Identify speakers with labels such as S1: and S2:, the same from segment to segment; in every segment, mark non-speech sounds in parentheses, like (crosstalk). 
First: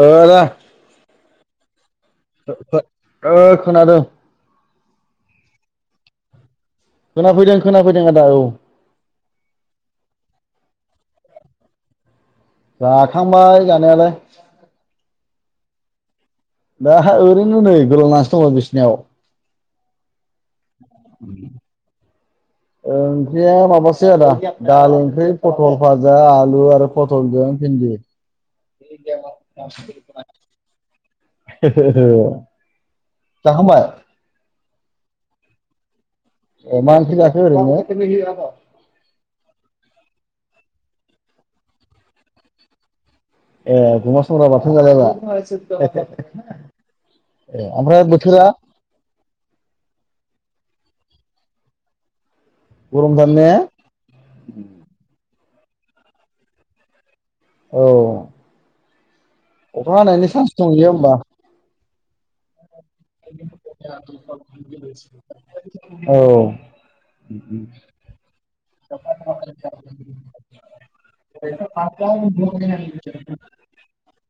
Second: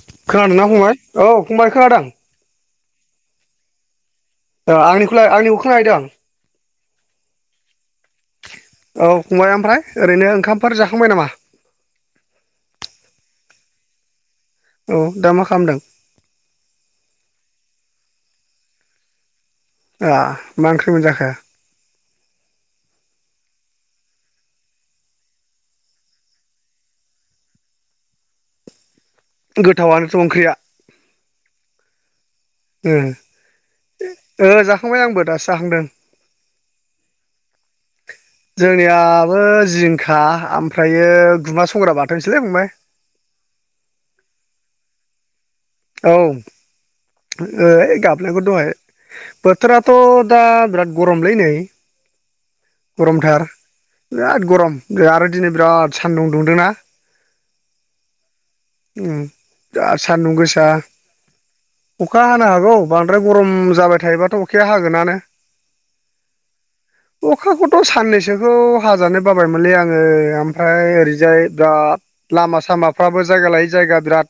S1: ओ आदा
S2: खोनादोंना फंबाय औ फंबाय खोनादों।
S1: ओ खोनादों।
S2: ओ आंनिखौलाय आंनिखौ खोनाहैदों
S1: खोनाफैदों खोना
S2: औ फंबाय ओमफ्राय ओरैनो ओंखामफोर जाखांबाय नामा?
S1: जाखांबाय जानायालाय।
S2: औ दा मा खालामदों
S1: दा ओरैनो नै गोलांनानैसो दङ बिसिनायाव
S2: ओ मा ओंख्रि मोनजाखो?
S1: ओंख्रिया माबासो आदा दालि ओंख्रि पटल भाजा आलु आरो पटलजों भिन्दि। (inaudible)
S2: गोथावानोथ' ओंख्रिया
S1: औ
S2: ओ ओ जाखांबाय आंबो दासो जाखांदों।
S1: ए मा ओंख्रि जाखो ओरैनो
S2: जोंनियाबो जिंखा खा ओमफ्रायो गुमा संग्रा बाथोनसोलै फंबाय।
S1: ए गुमा संग्रा बाथोन जालायबाय
S2: औ ओ
S1: ए ओमफ्राय
S2: गाबनायखौ
S1: बोथोरा
S2: दहाय बोथोराथ' दा बिराद गरमलै नै गरमथार बिराद गरम आरो दिनै बिराद सानदुं दुंदोंना
S1: औ
S2: उम
S1: अखा
S2: बिराद
S1: हानायनि
S2: सान्दुं
S1: चान्स
S2: गोसा
S1: दंयो होमबा
S2: अखा हानो हागौ। बांद्राय गरम जाबाय थायोबाथ' अखाया हागोनानो। अख
S1: औ
S2: अखाखौथ' साननैसोखौ हाजानो बाबायमोनलै आङो ओमफ्राय ओरैजाय बिराद लामा सामाफ्राबो जायगा लायै जायगा बिराद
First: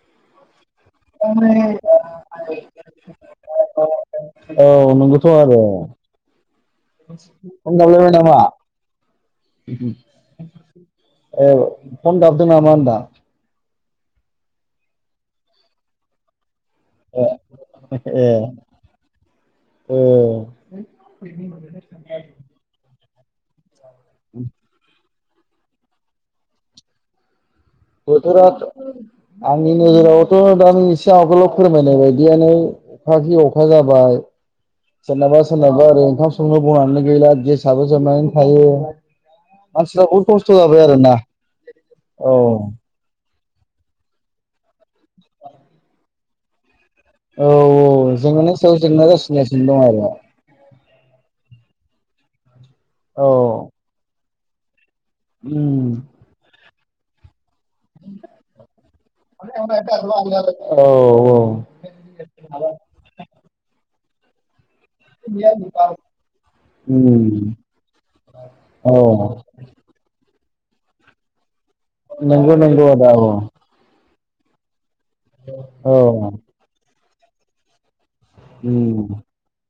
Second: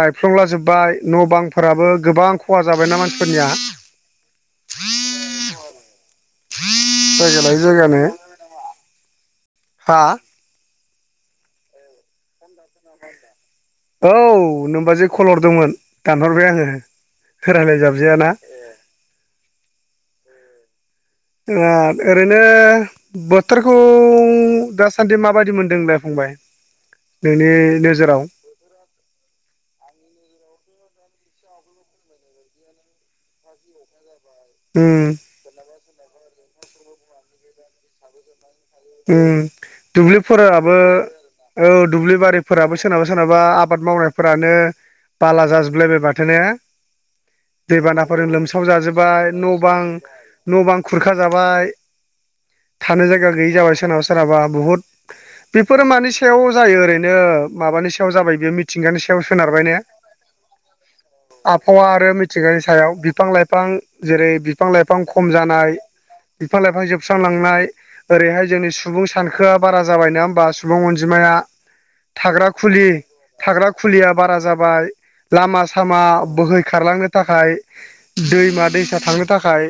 S2: बायफ्लंलाजोब बाय न' बांफोराबो गोबां खहा जाबायना मानसिफोरनिया
S1: औ नंगौथ' आरो
S2: जायगा लायै
S1: फन
S2: जायगानो
S1: गाबलायबाय नामा?
S2: हा
S1: ओ फन गाबदों नामा होनदां?
S2: औ नोमबाजै कल हरदोंमोन दानहरबाय आङो। रायलाय
S1: ए
S2: जाबजायाना
S1: ए ओ
S2: ओ ओरैनो बोथोरखौ दास सानदै माबायदि मोनदों नोंलाय फंबाय? नोंनि नोजोराव
S1: बोथोराथ' आंनि नोजोरावथ' दा आं इसे आगोलाव फोरमायनाय बायदियानो अखाखि अखा जाबाय।
S2: उम
S1: सोरनाबा -सोरनाबा ओरै ओंखाम संनो बुंनानै गैला गेसाबो जोमनानै
S2: उम
S1: खस्थ'
S2: दुब्लिफोराबो
S1: जाबाय आरोना
S2: औ दुब्लि
S1: औ
S2: बारिफोराबो सोरोनाबा- सोरोनाबा बा आबाद मावनायफोरानो बाला जाजोबलायबाय बाथो ने?
S1: औ
S2: दैबानाफोरजों
S1: जेंनानि
S2: लोमसाव
S1: सायाव जेंना
S2: जाजोबबाय न'
S1: जासिगासिनो दं
S2: बां
S1: आरो
S2: -न' बां खुर -खा जाबाय थानो
S1: औ
S2: जायगायाव गैयि जाबाय सोरनाबा- सोरनाबा बहुद बेफोरो
S1: उम
S2: मानि सायाव जायो ओरैनो माबानि सायाव जाबाय बेयो मिथिंगानि सायाव सोनारबाय ने?
S1: औ औ
S2: आबहावा आरो मिथिंगानि सायाव बिफां- लाइफां जेरै बिफां- लाइफां खम जानाय बिफां लाइफां-
S1: उम
S2: जोबस्रांलांनाय ओरैहाय जोंनि
S1: औ
S2: सुबुं सानखोआ बारा जाबाय ना होमबा? सुबुं अनजिमाया। थाग्रा
S1: नंगौ नंगौ
S2: खुलि,
S1: आदा औ
S2: थाग्रा खुलिया बारा जाबाय लामा -सामा
S1: औ
S2: बोहैखारारलांनो थाखाय दैमा -दैसा
S1: उम
S2: थांनो थाखाय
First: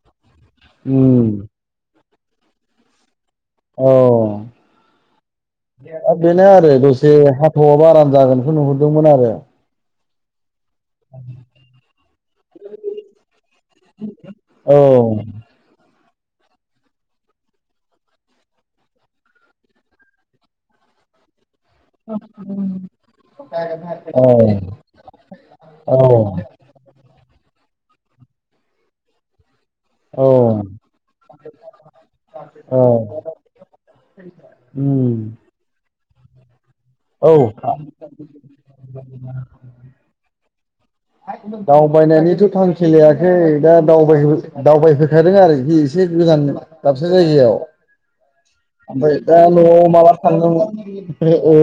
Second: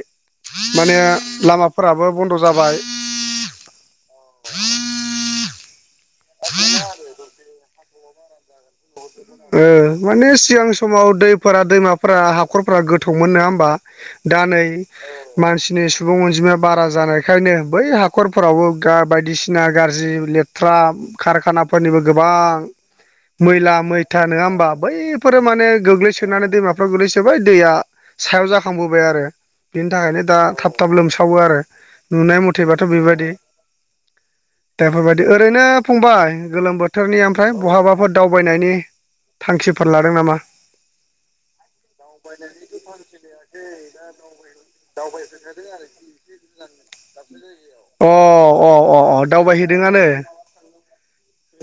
S2: माने
S1: उम
S2: लामाफोराबो बन्द' जाबाय।
S1: ओ बेनो आरो दसे हाथावआबो आराम जागोन। नुहुरदोंमोन आरो।
S2: ओ माने सिगां समाव दैफोरा -दैमाफोरा, हाखरफोरा गोथौमोन नङा होमबा? दा नै
S1: औ
S2: मानसिनि सुबुं अनजिमाया बारा जानायखायनो बै हाखरफोरावबो बायदिसिना गाज्रि -लेथ्रा कारखानाफोरनिबो गोबां मैला- मैथा नङा होमबा बैफोरो माने
S1: औ
S2: गोग्लैसोनानै दैमाफ्राव गोग्लैसोबाय दैया सायाव जाखांबोबाय आरो। बेनि थाखायनो
S1: औ
S2: दा थाब -थाब लोमसावो आरो नुनाय मथेबाथ' बेबायाददि।
S1: उम
S2: देफोरबायदि ओरैनो फंबाय गोलोम बोथोरनि
S1: औ
S2: ओमफ्राय बहाबाफोर दावबायनायनि थांखिफोर लादों नामा?
S1: दावबायनायनिथ' थांखि लायाखै दा दावबायहोखादों आरोखि एसे इसे गोलांनो दाबसे जायगायाव।
S2: अ अ अ अ
S1: ओमफ्राय दा न'आव
S2: दावबायहैदोंआनो
S1: मा ला थाड़ो अ-ओ।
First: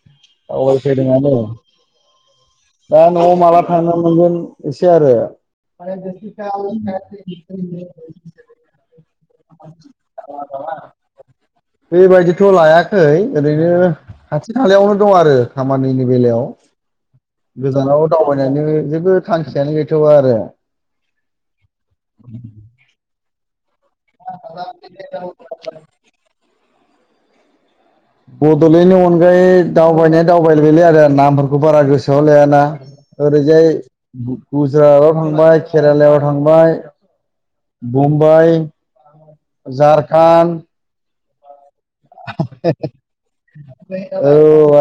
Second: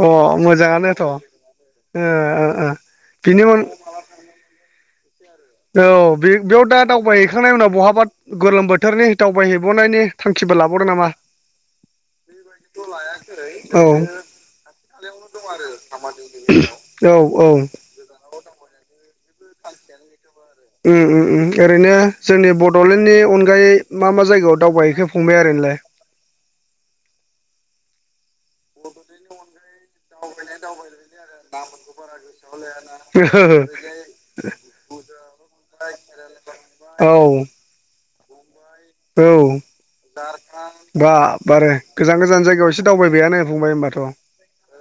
S2: औ अ
S1: औ आं
S2: मोजाङानोथ' ओ
S1: फायदोंआनो
S2: ओ ओ
S1: दा न'आव
S2: बिनि
S1: माला
S2: उन
S1: थांनो मोनगोन बेसे आरो।
S2: औ बे बेयाव दा दावबाय हैखांनायनि उनाव बहाबा गोलोम बोथोरनि दावबाय हैबावनायनि थांखि -फोर लाबावदों नामा?
S1: बेबायदिथ' लायाखै ओरैनो
S2: औ
S1: खाथि खालायावनो दं आरो खामानिनि बेलायाव।
S2: औ औ
S1: गोजानाव दावबायनानै जेबो थांखियानो गैथ'वा आरो
S2: ओरैनो जोंनि बड'लेण्डनि अनगायै मा- मा जायगायाव दावबायहैखो फंबाया आरो ओरैनोलाय?
S1: बड'लेण्डनि अनगायै दावबायनाय -दावबायबायलै आदा नामफोरखौ बारा गोसोआव लायाना। ओरैजाय गुजरातआव थांबाय, केरालायाव थांबाय
S2: औ।
S1: मुम्बाइ,
S2: औ ‌
S1: झारखान्ड
S2: जारकान्द बाबारे। गोजान -गोजान जायगायाव एसे दावबायबायानो फंबाय होनबाथ'। ओ
S1: औ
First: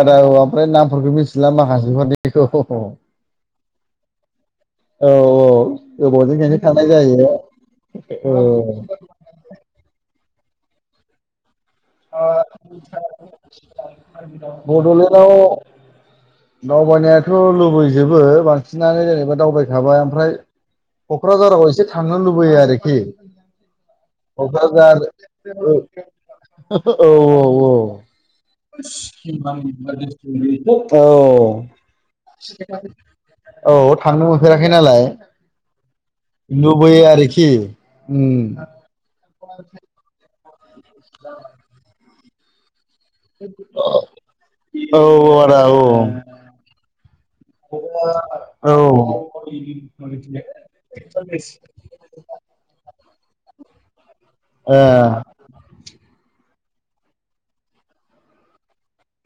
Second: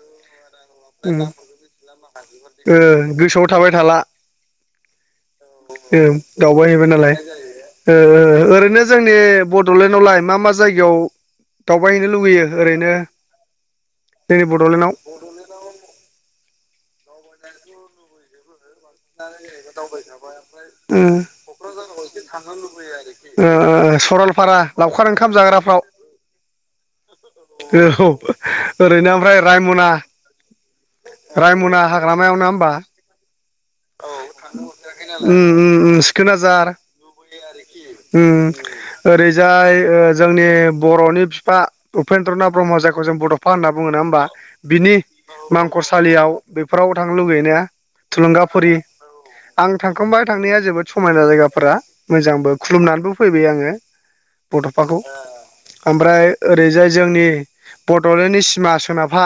S1: आदा औ ओमफ्राय नामफोरखौ मिथिला माखासेफोरनिखौ औ
S2: गोसोआव थाबाय थाला।
S1: औ गोबावजों खेनसे
S2: दावबाय
S1: थांनाय
S2: हैैबाय नालाय
S1: जायो औ
S2: ओ ओरैनो जोंनिया बड'लेण्ड आलाय मा मा जायगायाव दावबाय हैैनो लुुबैयो ओरैनो?
S1: बड'लेण्डआव दावबायनायाथ' लुबैजोबो बांसिन -सिनानो जेनेबा दावबायखाबाय ओमफ्राय
S2: उम
S1: क'क्राझाराव एसे थांनो लुबैयो आरोखि।
S2: ओ ओ सरलपारा
S1: कक्राझार
S2: लावखार ओंखाम
S1: ओ
S2: जाग्राफ्राव
S1: हो-हो
S2: औ। ओरैनो ओमफ्राय रायमना
S1: औ।
S2: रायमना हाग्रामायाव नङा होमबा
S1: औ थांनो मोनफेराखै नालाय
S2: उम उम उम सिखोना जाहार
S1: लुबैयो आरोखि।
S2: उम ओरैजाय जोंनि बर'नि बिफा उपेन्द्रनाथ ब्रह्म जा खौ जों बड'फा होनना बुङो नङा होमबा बिनि
S1: औ आदा
S2: मांखसालियाव बेफोराव थांनो लुगैयो ने थुलुंगाफुरि
S1: औ
S2: आं थांखांबाय थांनाया जोबोद समायना जायगाफोरा मोजांबो खुलुमनानैबो फैबाय आङो
S1: ए
S2: बड'फाखौ ओमफ्राय ओरैजाय जोंनि बड'लेण्डनि सिमा सोनाबहा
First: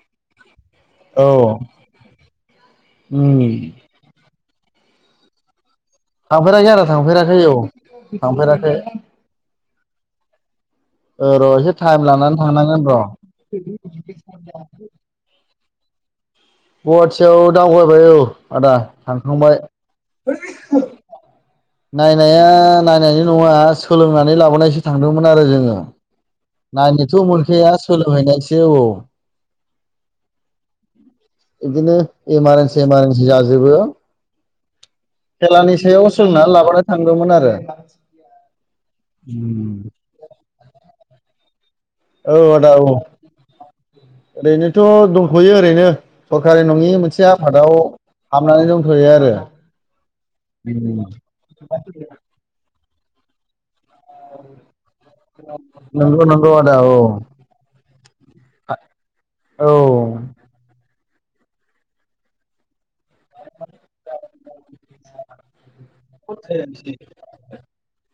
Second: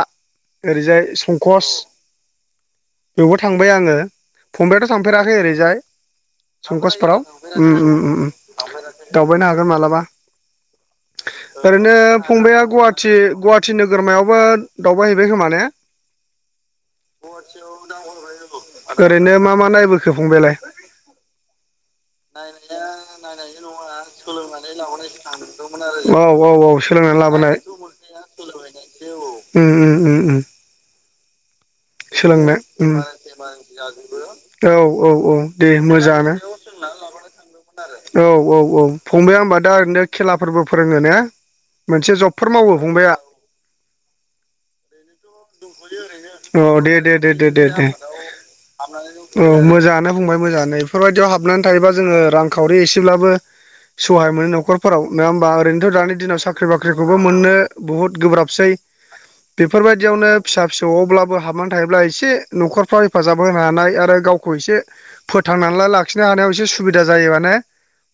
S2: ओरैजाय
S1: औ
S2: संकस बेवबो
S1: उम
S2: थांबाय आङो फंबबायआथ' थांफेराखै ओरैजाय?
S1: थांफेराखै आदा
S2: संकसफोराव
S1: थांफेराखै औ थांफेराखै
S2: दावबायनो हागोन मालाबा
S1: ओ र' (inaudible)
S2: दिनो फंबाया
S1: थांनांगोन र'
S2: गुवाहाटि गुवाहाटि नोगोरमायावबो दावबाय हैैबाय खोमा ने?
S1: गुवाहाटियाव दावगायबाय औ आदा
S2: ओरैनो मा
S1: थांखांबाय।
S2: मा नायबोखो फंबायालाय?
S1: (unintelligible) नायनाया नायनायनि नङा सोलोंनानै लाबोनायसो थांदोंमोन आरो जोङो।
S2: जों। औ औ सोलोंनानै
S1: ज'
S2: लाबोनाय
S1: मोनखाया सोलोंहैनायसो औ।
S2: औ। उम उम उम उम
S1: बिदिनो
S2: सोलोंनो
S1: इमारजेन्सि
S2: उम
S1: इमारजेन्सि जाजोबो
S2: औ औ औ दे
S1: खेलानि सायाव
S2: मोजाङानो।
S1: सोलोंनानै लाबोना थांदोंमोन आरो
S2: औ औ औ फंबाया दा होमब्ला ओरैनो खेला फोरबो फोरोङो ने मोनसे
S1: औ
S2: जबफोर
S1: आदा
S2: मावो
S1: औ
S2: फंबाया?
S1: ओरैनोथ' दंथ'यो ओरैनो सरखारि
S2: औ
S1: नङि
S2: दे दे
S1: मोनसे
S2: दे दे दे
S1: आफादाव
S2: दे।
S1: हाबनानै दंथ'यो आरो
S2: औ मोजाङानो बुंबाय मोजाङानो बेफोरबायदियाव हाबनानै थायोबा जोङो रांखावरि एसेब्लाबो (unintelligible) सहाय मोनो न'खरफोराव नङा होमबा ओरैनोथ' दानि
S1: नंगौ
S2: दिनाव
S1: नंगौ
S2: साख्रि
S1: आदा औ
S2: बाख्रिखौबो मोननो बुहुत गोब्राबसै
S1: औ
S2: बेफोरबायदियावनो फिसा फिसौआवब्लाबो हाबनानै थायोब्ला एसे न'खरफ्राव हेफाजाब होनो हानाय आरो गावखौ एसे फोथांनानै लाखिनो हानायाव एसे सुबिदा जायो माने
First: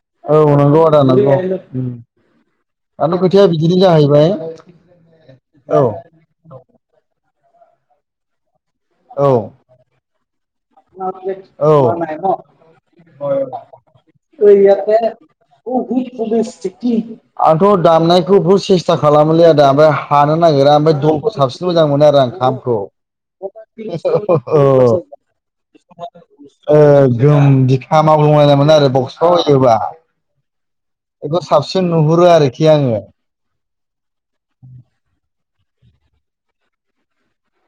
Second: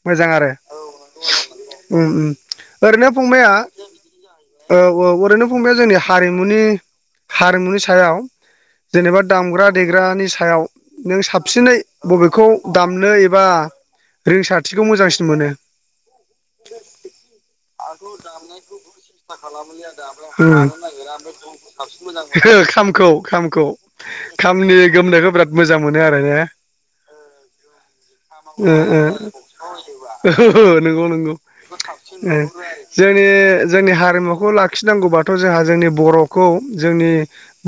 S2: मोजां
S1: औ
S2: आरो।
S1: नंगौ आदा नंगौ उम
S2: ओरैनो
S1: दानि खोथाया
S2: फंबाया
S1: बिदिनो जाहैबाय
S2: औ औ ओरैनो फंबाया
S1: औ
S2: जोंनि हारिमुनि हारिमुनि सायाव जेनेबा
S1: औ
S2: दामग्रा देग्रानि सायाव नों
S1: औ
S2: साबसिनै बबेखौ दामनो एबा रिंसारथिखौ मोजांसिन मोनो?
S1: आंथ' दामनायखौ बहुद सेस्था खालामोलै आदा ओमफ्राय हानो नागिर आं ओमफ्राय दलखौ साबसिन मोजां मोनो आरो आं
S2: खामखौ खामखौ
S1: औ
S2: खामनि गोमनायखौ बिराद मोजां मोनो आरो ने
S1: गोम बिखा मावग्लुं लायनाय
S2: ओ
S1: मोनो आरो
S2: ओ
S1: बक्साव होयोबा।
S2: ओ नंगौ नंगौ
S1: बेखौ साबसिन नुहुरो आरोखि आङो
S2: जोंनि जोंनि हारिमुखौ लाखिनांगौबा थ' जोंहा जोंनि बर' खौ जोंनि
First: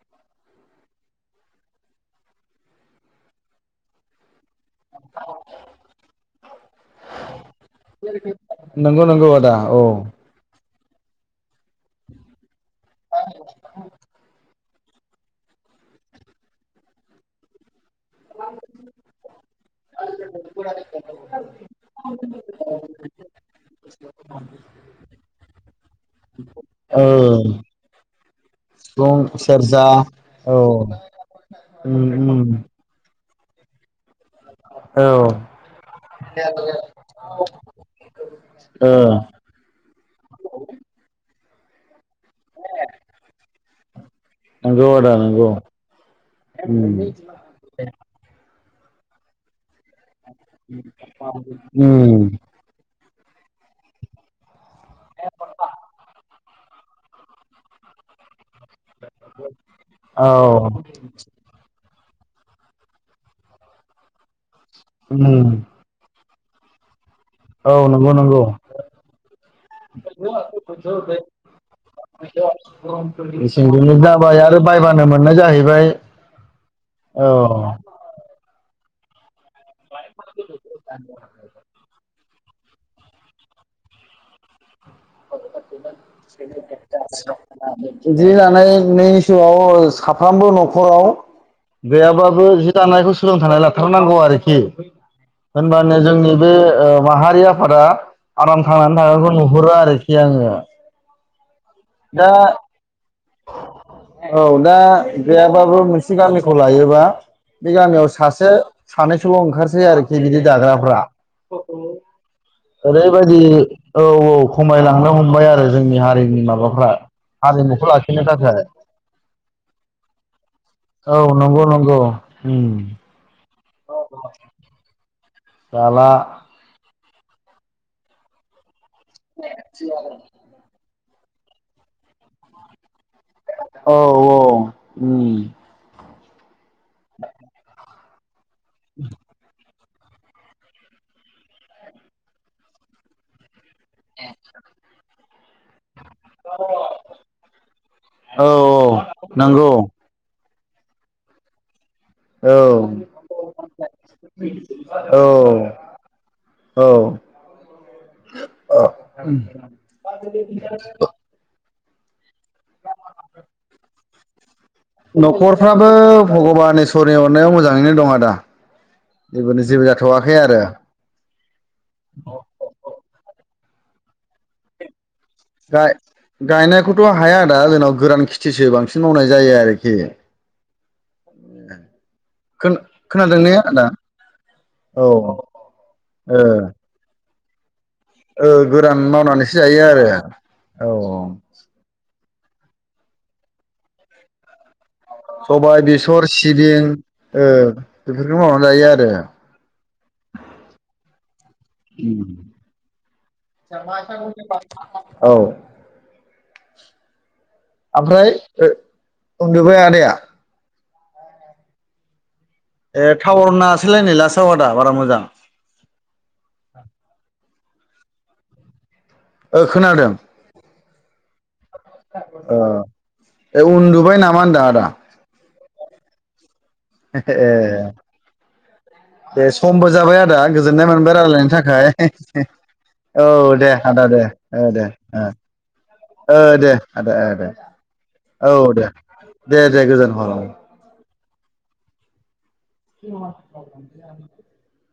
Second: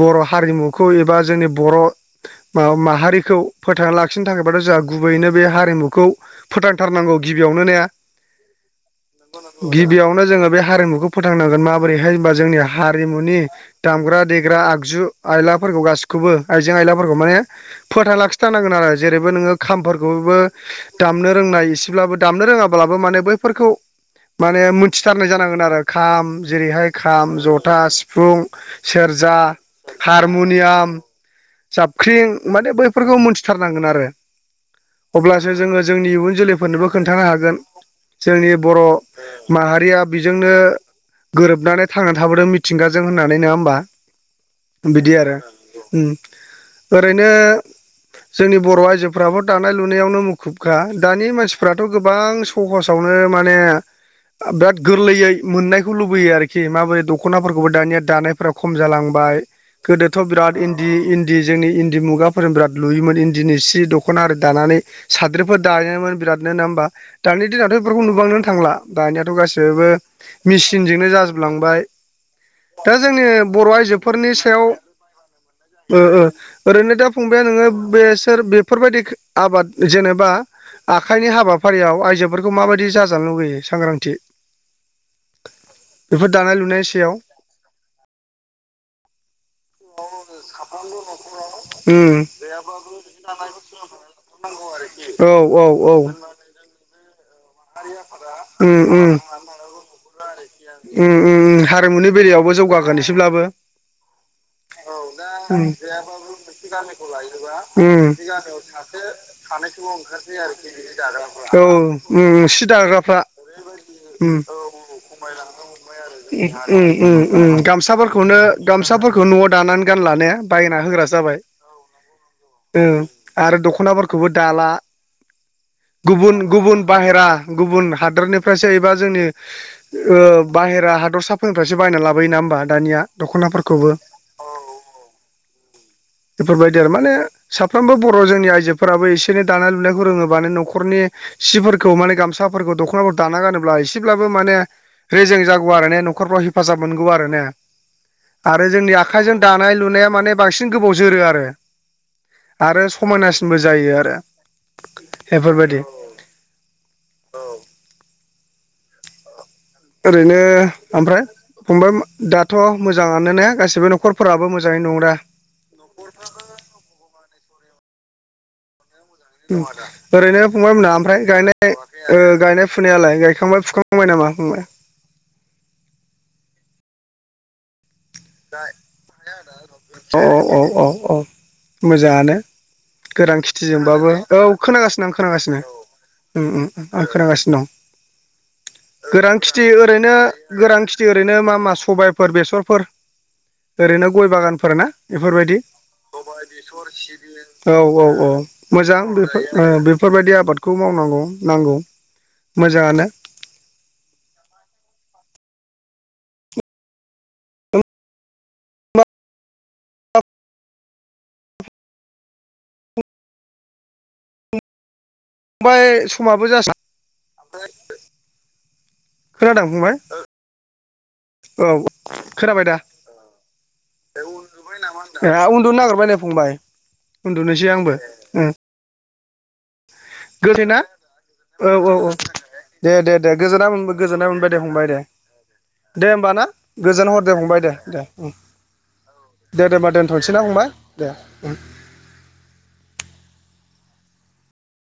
S2: बर' हारिमुखौ एबा जोंनि बर' माहारिखौ फोथांना लाखिनो थाखायबाथ' जोंहा गुबैनो बे हारिमुखौ फोथांथारनांगौ गि -बियावनो ने
S1: नंगौ नंगौ आदा औ
S2: गिबियावनो जोङो बे हारिमु- फोथांनांगोन माबोरैहाय होनबा जोंनि हारिमुनि दामग्रा दे ग्रा आगजु आइलाफोरखौ गासिखौबो आइजें आइलाफोरखौ माने फोथांना लाखिथारनांगोन आरो जेरैबो नोङो खामफोर बाबो दामनो रोंनाय इसेब्लाबो दामनो रोङाब्लाबो माने बैफोरखौ माने मोनथिथारनाय जानांगोन आरो खाम जेरैहाय
S1: औ
S2: खाम जथा सिफुं
S1: सिफुं
S2: सेरजा
S1: सेरजा औ
S2: हारमुनियाम
S1: उम
S2: जाबख्रिं
S1: उम
S2: माने बैफोरखौ मोन्थि थारनांगोन आरो
S1: औ
S2: अब्लासो जोङो जोंनि इयुन जोलैफोरनोबो खोन्थानो हागोन जोंनि बर'
S1: ओ
S2: माहारिया बेजोंनो गोरोबनानै थांनानै थाबोदों मिथिंगाजों होननानै नङा होमबा
S1: नंगौ
S2: बिदि
S1: आदा
S2: आरो
S1: नंगौ
S2: उम
S1: उम
S2: ओरैनो जोंनि बर' आइजोफ्राबो दानाय लुनायावनो मुखुबखा दानि मानसिफ्राथ'
S1: उम
S2: गोबां सहसाव, नो माने, बिराद गोरलैयै मोननायखौ लुबैयो आरोखि माबोरै दख'नाफोरखौबो दानिया, दानायफोरा खम जालांबाय गोदोथ' बिराद
S1: औ
S2: इन्दि इन्दि जोंनि इन इन्दि मुगाफोर बिराद लुयोमोन इन्दिनि सि दख'नारि दानानै
S1: उम
S2: साद्रिफोर दायोमोन बिराद नो नो होमबा दानि
S1: औ
S2: दिनावथ' बेफोरखौ
S1: नंगौ नंगौ
S2: नुबांनोनो थांला दानियाथ' गासिबो मेसिनजोंनो जाजोबलांबाय,
S1: (unintelligible)
S2: दा जोंनि बर'
S1: मेसेंजोंनो
S2: आइजोफोरनि
S1: जाबाय आरो
S2: सायाव
S1: बायबानो मोननाय जाहैबाय
S2: ओ ओ ओरैनो दा
S1: औ
S2: फंबाइया नोङो, बेसोर बेफोरबायदि आबाद जेनेबा आखाइनि हाबाफारियाव आइजो, फोरखौ माबायदि जाजानो लुुबैयो सांग्रांथि, बेफोर दानाय लुनाय सायाव,
S1: (unintelligible) साफ्रोमबो न'खराव
S2: उम
S1: गैयाबाबो, जि दानायखौ सोलोंथाइ लाथारनांगौ आरोखि
S2: औ औ
S1: होनबानो जोंनि बे ओ माहारिया फोरा आराम
S2: उम
S1: थांनानै
S2: उम
S1: थानायखौ नुहुरो आरोखि आङो।
S2: उम उम हारिमुनि
S1: दा
S2: बेलायावबो जौगागोन एसेब्लाबो,
S1: औ दा
S2: उम
S1: गैयाबाबो मोनसे गामिखौ लायोबा बे गामियाव
S2: उम
S1: सासे सानैसोल' ओंखारसै आरोखि बिदि दाग्राफ्रा
S2: औ सि दाग्राफ्रा
S1: ओरैबायदि औ औ
S2: उम
S1: खमायलांनो हमबाय आरो जोंनि हारिनि माबा
S2: ओम ओम गामसाफोरखौनो गामसाफोरखौ न'आव दानानै गानला ने बायना होग्रा
S1: औ
S2: जाबाय,
S1: नंगौ नंगौ उम
S2: ओं आरो दख'नाफोरखौबो दाला
S1: दाला
S2: गुबुन गुबुन, बाहेरा गुबुन हादोरनिफ्रायसो एबा जोंनि ओ बाहेरा हाद दस्राफोरनिफ्रायसो बायना लाबोयो नङा होमबा दानिया, दख'नाफोरखौबो
S1: औ औ ओम
S2: बेफोरबायदि आरो माने साफ्रोमबो बर' जोंनि आइजोफोराबो एसे एनै दानाय लुनाय फोरोङोबानो न'खरनिफोरखौ मानि गामसाफोरखौ दख'नाफोरखौ दाना गानो अब्ला एसेब्लाबो माने रेजें जागौ आरो ने न'खरफ्राव हेफाजाब मोनगौ आरो ने
S1: औ
S2: आरो जोंनि
S1: औ
S2: आखाइजों दानाय
S1: नंगौ
S2: लुनाया माने बांसिन गोबाव जोरो आरो
S1: औ
S2: आरो समायनासिनबो जायो आरो बेफोरबायदि,
S1: औ (unintelligible)
S2: ओरैनो ओमफ्राय फंबाय दाथ' मोजाङानो ने गासिबो न'खरफोराबो मोज
S1: न'खरफ्राबो भगबान इसरनि अरनायाव मोजाङैनो दं आदा जेबोनो जेबो जाथ'वाखै
S2: ओरैनो
S1: आरो
S2: फंबाय मोना ओमफ्राय गायनाय ओ गायनाय फुनायालाय गायखांबाय फु फुखाबाय नामा? फंबाय।
S1: गाय गायनायखौथ' हाया आदा जोनाव
S2: अ औ औ औ मोजाङानो
S1: खोन
S2: गोरान
S1: खोनादों ने आदा
S2: खेथिजोंबाबो औ खोनागासिनो
S1: औ
S2: आं खोनागासिनो,
S1: ओ
S2: उम उम आं खोनागासि
S1: ओ गोरान
S2: गोरां
S1: मावनानैसो
S2: खेथि
S1: जायो आरो
S2: ओरैनो गोरां
S1: औ
S2: खेथि ओरैनो मा मा सबाय फोर बेसरफोर ओरैनो गय बागानफोर ना? बेफोरबायदि
S1: सबाय बेसर सिबिं ओ
S2: औ औ औ
S1: बेफोरखौ मावनानै जायो
S2: मोजां
S1: आरो
S2: बेफोर ओ बेफोर इफोरबायदि आबादखौ मावनांगौ। नांगौ मोजाङानो
S1: (inaudible) औ ओमफ्राय ओ उन्दुबाय आदाया? ए टाउरनाङासैलाय नै लास्टआव आदा बारा मोजां,
S2: फंबाय समाबो जास खोनादों फंबाय? औ
S1: ओ
S2: खोनाबाय दा
S1: ए उन्दुबाय नामा होनदां आदा
S2: (unintelligible) उन्दुनो नागिरबाय नै फंबाय, उन्दुनोसै
S1: ए
S2: आंबो ओ।
S1: दे समबो जाबाय आदा, गोजोननाय मोनबाय रायज्लायनि थाखाय हे हे -
S2: - दे दे दे गोजोनाय मोनबाय गोजोनाय मोनबाय दे फंबाय दे - दे होमबा
S1: ओ
S2: ना,
S1: दे
S2: गोजोन
S1: आदा ओ
S2: हर दे फंबाय दे दे ओम।
S1: औ दे
S2: दे दोनबा दोनथ'नोसै ना फंबाय, दे ओम।
S1: (inaudible)